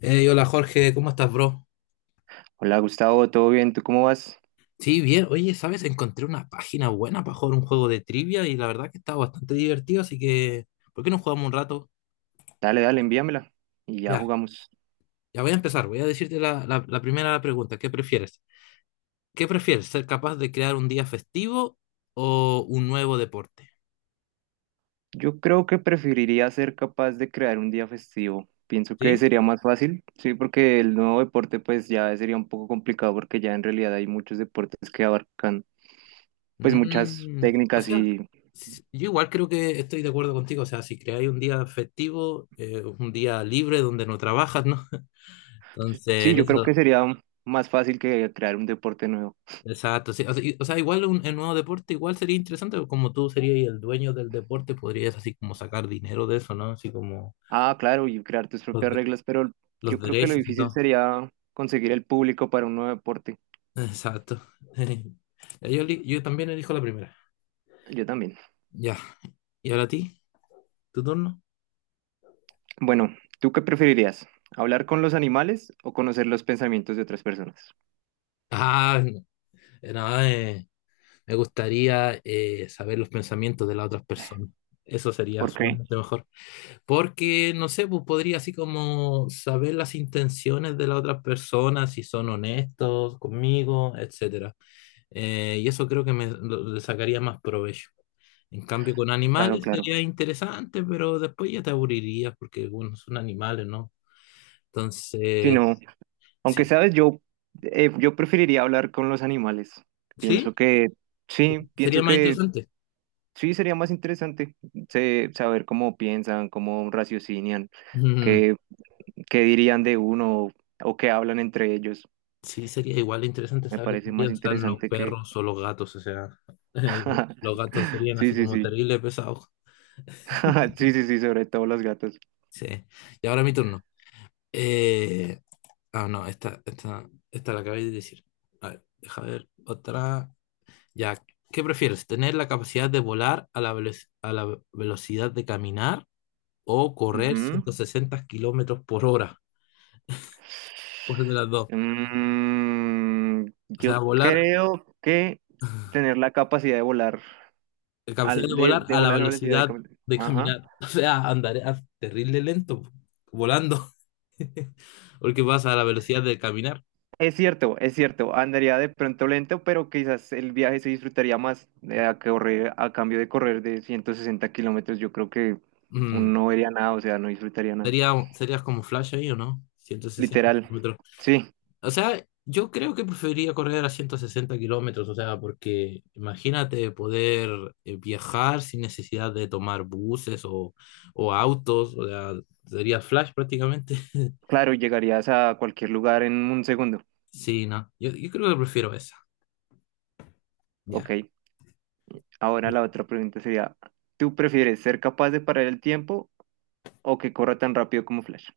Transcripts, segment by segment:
Hey, hola Jorge, ¿cómo estás, bro? Hola Gustavo, ¿todo bien? ¿Tú cómo vas? Sí, bien. Oye, ¿sabes? Encontré una página buena para jugar un juego de trivia y la verdad que está bastante divertido, así que, ¿por qué no jugamos un rato? Dale, dale, envíamela y ya Ya, jugamos. ya voy a empezar. Voy a decirte la primera pregunta. ¿Qué prefieres? ¿Ser capaz de crear un día festivo o un nuevo deporte? Yo creo que preferiría ser capaz de crear un día festivo. Pienso que ¿Sí? sería más fácil, sí, porque el nuevo deporte pues ya sería un poco complicado porque ya en realidad hay muchos deportes que abarcan pues muchas O técnicas sea, y yo igual creo que estoy de acuerdo contigo. O sea, si creáis un día festivo, un día libre donde no trabajas, ¿no? sí, Entonces, yo creo eso. que sería más fácil que crear un deporte nuevo. Exacto, sí. O sea, o sea, igual en nuevo deporte, igual sería interesante, porque como tú serías el dueño del deporte, podrías así como sacar dinero de eso, ¿no? Así como Ah, claro, y crear tus los, propias de- reglas, pero los yo creo que lo derechos y difícil todo. sería conseguir el público para un nuevo deporte. Exacto. Ya. Yo también elijo la primera. Yo también. Ya. ¿Y ahora a ti? ¿Tu turno? Bueno, ¿tú qué preferirías? ¿Hablar con los animales o conocer los pensamientos de otras personas? Ah, no, me gustaría saber los pensamientos de las otras personas. Eso sería Ok. sumamente mejor. Porque, no sé, pues podría así como saber las intenciones de las otras personas si son honestos conmigo, etcétera. Y eso creo que me le sacaría más provecho. En cambio, con Claro, animales sería claro. interesante, pero después ya te aburrirías porque, bueno, son animales, ¿no? Si no, Entonces, aunque sí, sabes, yo preferiría hablar con los animales. sí, Pienso que sí, sería pienso más que interesante. sí sería más interesante saber cómo piensan, cómo raciocinian, Mm, qué, qué dirían de uno o qué hablan entre ellos. sí, sería igual interesante Me saber parece qué más piensan los interesante que... perros o los gatos, o sea, los gatos serían Sí, así sí, como sí. terribles pesados. Sí, sí, sí, sobre todo los gatos. Sí. Y ahora mi turno. Eh, Ah, no, esta la acabáis de decir. A ver, deja ver otra. Ya, ¿qué prefieres? ¿Tener la capacidad de volar a la velocidad de caminar o correr Ujú. 160 kilómetros por hora? ¿Cuál de las dos? Mm, O sea, yo volar, creo que tener la capacidad de volar, la capacidad de al, de, volar de a la volar a la velocidad velocidad de Ajá. caminar. O sea, andaré terrible lento, volando, porque vas a la velocidad de caminar. Es cierto, es cierto. Andaría de pronto lento, pero quizás el viaje se disfrutaría más a cambio de correr de 160 kilómetros. Yo creo que uno Mm. no vería nada, o sea, no disfrutaría nada. Serías como Flash ahí, ¿o no? ciento sesenta Literal. kilómetros. Sí, O sea, yo creo que preferiría correr a 160 kilómetros, o sea, porque imagínate poder viajar sin necesidad de tomar buses o autos, o sea, sería Flash prácticamente. claro, llegarías a cualquier lugar en un segundo. Sí, no, yo creo que prefiero esa, Ok, ya. ahora la otra pregunta sería, ¿tú prefieres ser capaz de parar el tiempo o que corra tan rápido como Flash?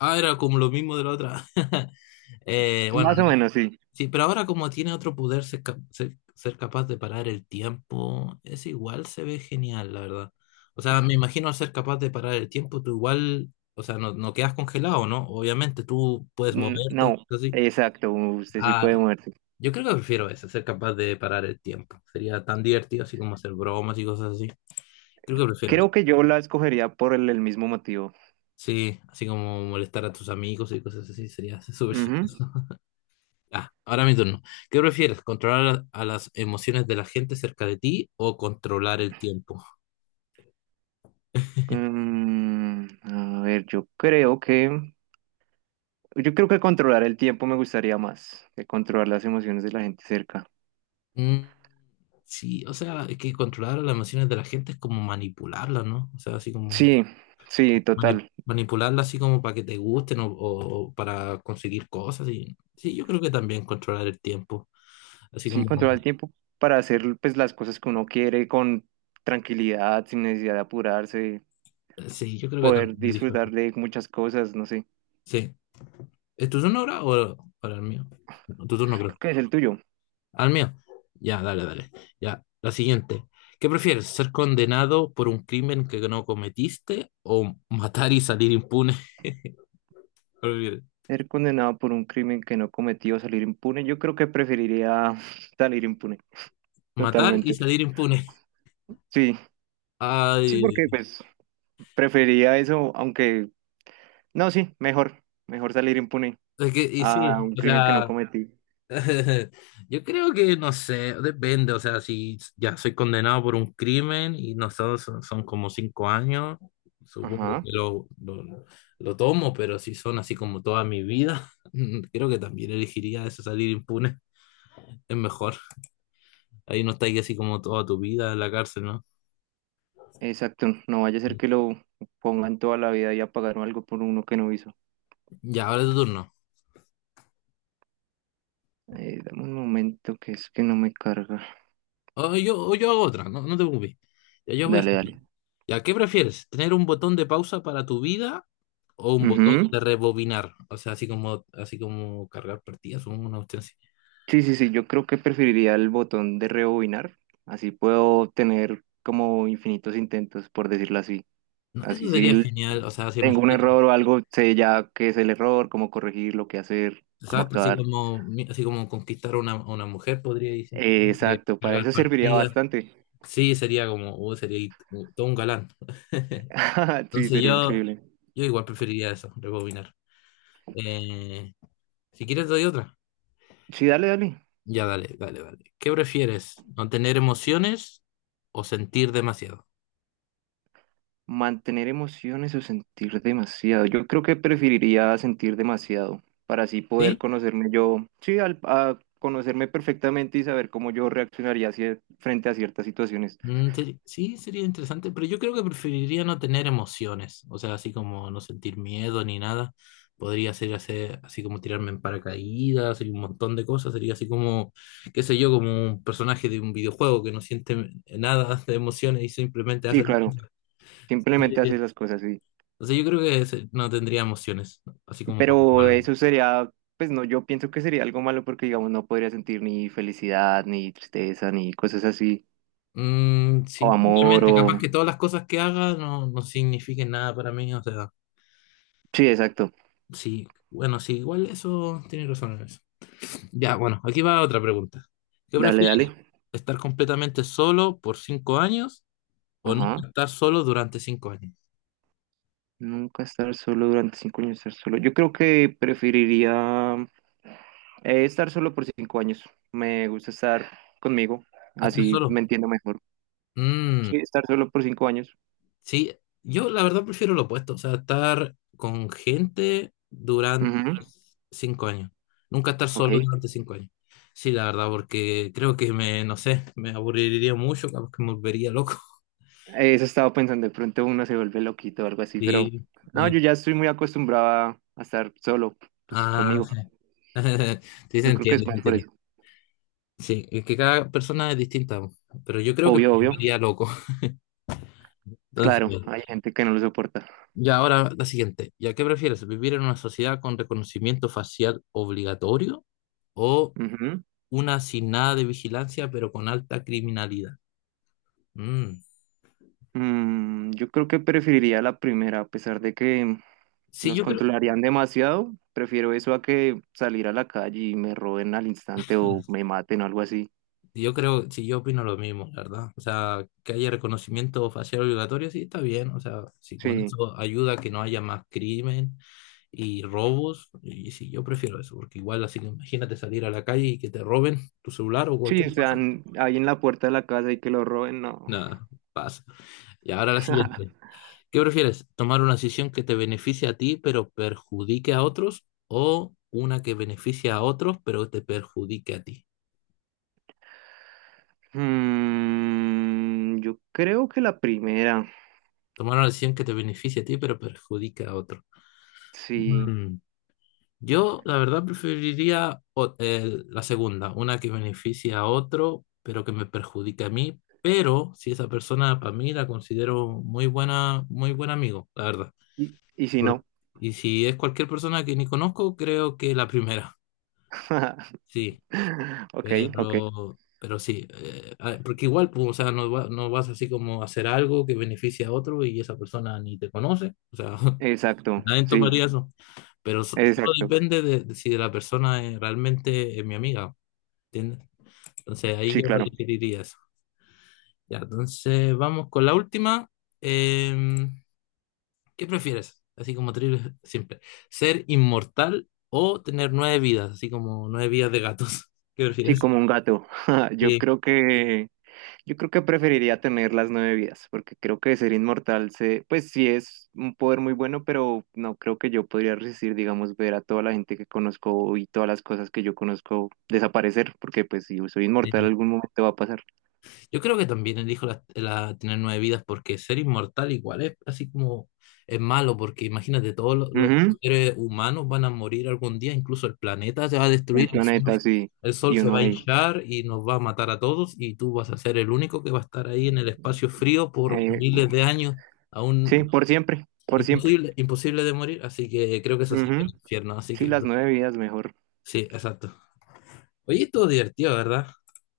Ah, era como lo mismo de la otra. Bueno. Más o menos, sí. Sí, pero ahora como tiene otro poder, ser capaz de parar el tiempo, es igual se ve genial, la verdad. O sea, me imagino al ser capaz de parar el tiempo, tú igual, o sea, no, no quedas congelado, ¿no? Obviamente, tú puedes Mm, moverte, No, así. exacto, usted sí Ah, puede moverse. yo creo que prefiero eso, ser capaz de parar el tiempo. Sería tan divertido así como hacer bromas y cosas así. Creo que prefiero eso. Creo que yo la escogería por el mismo motivo. Sí, así como molestar a tus amigos y cosas así, sería súper chistoso. Ujú. Ah, ahora mi turno. ¿Qué prefieres? ¿Controlar a las emociones de la gente cerca de ti o controlar el tiempo? A ver, yo creo que... Yo creo que controlar el tiempo me gustaría más que controlar las emociones de la gente cerca. Mm, sí, o sea, es que controlar las emociones de la gente es como manipularlas, ¿no? O sea, así como Sí, sí, mani- total. manipularlas así como para que te gusten o para conseguir cosas. Y, sí, yo creo que también controlar el tiempo. Así Sí, como, controlar el tiempo para hacer pues, las cosas que uno quiere con tranquilidad, sin necesidad de apurarse, sí, yo creo que poder también lo dijo. disfrutar de muchas cosas, no sé. Sí. ¿Es tu turno ahora o el mío? No, tu turno, Creo creo. que es el tuyo. ¿Al mío? Ya, dale, dale. Ya, la siguiente. ¿Qué prefieres, ser condenado por un crimen que no cometiste o matar y salir impune? ¿Qué prefieres? Ser condenado por un crimen que no cometió, salir impune. Yo creo que preferiría salir impune, Matar y totalmente. salir impune. Sí, sí, Ay, porque pues preferiría eso, aunque no, sí, mejor, mejor salir impune es que, y a sí, un o crimen que no sea, cometí. yo creo que, no sé, depende, o sea, si ya soy condenado por un crimen y no sé, son como 5 años, supongo Ajá, que lo tomo, pero si son así como toda mi vida, creo que también elegiría eso, salir impune. Es mejor. Ahí no estáis así como toda tu vida en la cárcel, ¿no? exacto. No vaya a ser que lo pongan toda la vida y a pagar algo por uno que no hizo. Ya, ahora es tu turno. Dame un momento que es que no me carga. O yo hago otra, no, no te preocupes. Ya, yo voy a Dale, hacer- dale. ya, ¿qué prefieres? ¿Tener un botón de pausa para tu vida o un botón Ujú. de rebobinar? O sea, así como cargar partidas, supongo, una cuestión así. Sí, sí, sí, yo creo que preferiría el botón de rebobinar, así puedo tener como infinitos intentos, por decirlo así. No, Así eso si sería l- genial. O sea, si tengo un imagínate, error o algo, sé ya qué es el error, cómo corregirlo, qué hacer, cómo ¿sabes? Actuar. Así como conquistar a una mujer, podría ir Eh, simplemente exacto, para cargar eso serviría partidas. bastante. Sí, sería como, oh, sería todo un galán. Sí, Entonces sería yo, increíble. yo igual preferiría eso, rebobinar. Eh, si quieres doy otra. Sí, dale, dale. Ya, dale, dale, dale. ¿Qué prefieres? ¿No tener emociones o sentir demasiado? Mantener emociones o sentir demasiado. Yo creo que preferiría sentir demasiado para así poder ¿Sí? conocerme yo, sí, a conocerme perfectamente y saber cómo yo reaccionaría frente a ciertas situaciones. Sí, sería interesante, pero yo creo que preferiría no tener emociones. O sea, así como no sentir miedo ni nada. Podría ser hacer, así como tirarme en paracaídas y un montón de cosas. Sería así como, qué sé yo, como un personaje de un videojuego que no siente nada de emociones y simplemente Sí, hace. claro, simplemente haces las cosas, sí. O sea, yo creo que no tendría emociones, ¿no? Así como Juan Pero Pablo. eso sería, pues no, yo pienso que sería algo malo porque, digamos, no podría sentir ni felicidad, ni tristeza, ni cosas así, Mm, o sí, amor, obviamente, capaz que o... todas las cosas que haga no, no signifiquen nada para mí, o sea, Sí, exacto. sí, bueno, sí, igual eso tiene razón en eso. Ya, bueno, aquí va otra pregunta. ¿Qué Dale, dale. prefieres? ¿Estar completamente solo por 5 años o Ajá. nunca estar solo durante 5 años? Nunca estar solo durante 5 años, estar solo. Yo creo que preferiría estar solo por 5 años. Me gusta estar conmigo, ¿Estar así me solo? entiendo mejor. Mm. Sí, estar solo por 5 años. Sí, yo la verdad prefiero lo opuesto, o sea, estar con gente durante Ujú. 5 años, nunca estar Ok. solo durante cinco años. Sí, la verdad, porque creo que me, no sé, me aburriría mucho, capaz que me volvería loco. Eso estaba pensando, de pronto uno se vuelve loquito o algo así, pero Sí, no, eh, yo ya estoy muy acostumbrada a estar solo, pues ah, conmigo. sí, se Yo creo que es entiende, se más por entiende. eso. Sí, es que cada persona es distinta, pero yo creo que me Obvio, obvio. volvería loco. Claro, hay Entonces, gente que no lo soporta. ya ahora la siguiente. ¿Ya qué prefieres? ¿Vivir en una sociedad con reconocimiento facial obligatorio o una sin nada de vigilancia, pero con alta criminalidad? Mm. Yo creo que preferiría la primera, a pesar de que Sí, nos yo creo, controlarían demasiado. Prefiero eso a que salir a la calle y me roben al instante o me maten o algo así. yo creo, sí, yo opino lo mismo, la verdad. O sea, que haya reconocimiento facial obligatorio, sí, está bien. O sea, si con Sí, eso ayuda a que no haya más crimen y robos, y sí, yo prefiero eso, porque igual así que imagínate salir a la calle y que te roben tu celular o sí, cualquier cosa. están ahí en la puerta de la casa y que lo roben, no. Nada, pasa. Y ahora la siguiente. ¿Qué prefieres? ¿Tomar una decisión que te beneficie a ti pero perjudique a otros o una que beneficie a otros pero te perjudique a ti? Yo creo que la primera, Tomar una decisión que te beneficie a ti pero perjudique a otros. sí. Mm, Yo, la verdad, preferiría la segunda, una que beneficie a otro pero que me perjudique a mí, pero si esa persona para mí la considero muy buena, muy buen amigo, la verdad. ¿Y si Por- no? Y si es cualquier persona que ni conozco, creo que la primera. Sí. Ok, ok. Pero sí, porque igual, pues, o sea, no, no vas así como a hacer algo que beneficie a otro y esa persona ni te conoce, o sea, Exacto, nadie sí, tomaría eso, pero solo exacto. depende de si la persona es realmente es mi amiga, ¿entiendes? Entonces ahí Sí, yo claro. diría eso. Ya, entonces vamos con la última. Eh, ¿qué prefieres? Así como trivial, simple. ¿Ser inmortal o tener 9 vidas? Así como 9 vidas de gatos. ¿Qué Sí, prefieres? como un gato. Yo Sí. creo que, yo creo que preferiría tener las nueve vidas, porque creo que ser inmortal pues sí es un poder muy bueno, pero no creo que yo podría resistir, digamos, ver a toda la gente que conozco y todas las cosas que yo conozco desaparecer, porque pues si yo soy inmortal, Sí. algún momento va a pasar. Yo creo que también elijo tener 9 vidas porque ser inmortal igual es así como es malo porque imagínate todos los Ujú. seres humanos van a morir algún día, incluso el planeta se va a destruir, El el planeta, sol, sí, el sol y se va uno a ahí. hinchar y nos va a matar a todos y tú vas a ser el único que va a estar ahí en el espacio frío por Eh, miles de años, sí, aún por siempre, por siempre. imposible, imposible de morir, así que creo que eso sería Ujú. el infierno, así Sí, que las nueve vidas mejor. sí, exacto. Oye, estuvo divertido, ¿verdad?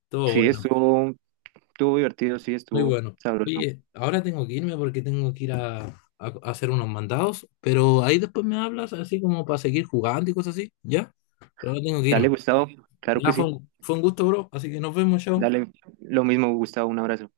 Estuvo Sí, bueno. estuvo divertido, sí, Muy estuvo bueno. sabroso. Oye, ahora tengo que irme porque tengo que ir a hacer unos mandados, pero ahí después me hablas así como para seguir jugando y cosas así, ¿ya? Pero ahora tengo que irme. Dale, Gustavo, claro que Ya fue sí. un, fue un gusto, bro, así que nos vemos, chao. Dale, lo mismo, Gustavo, un abrazo.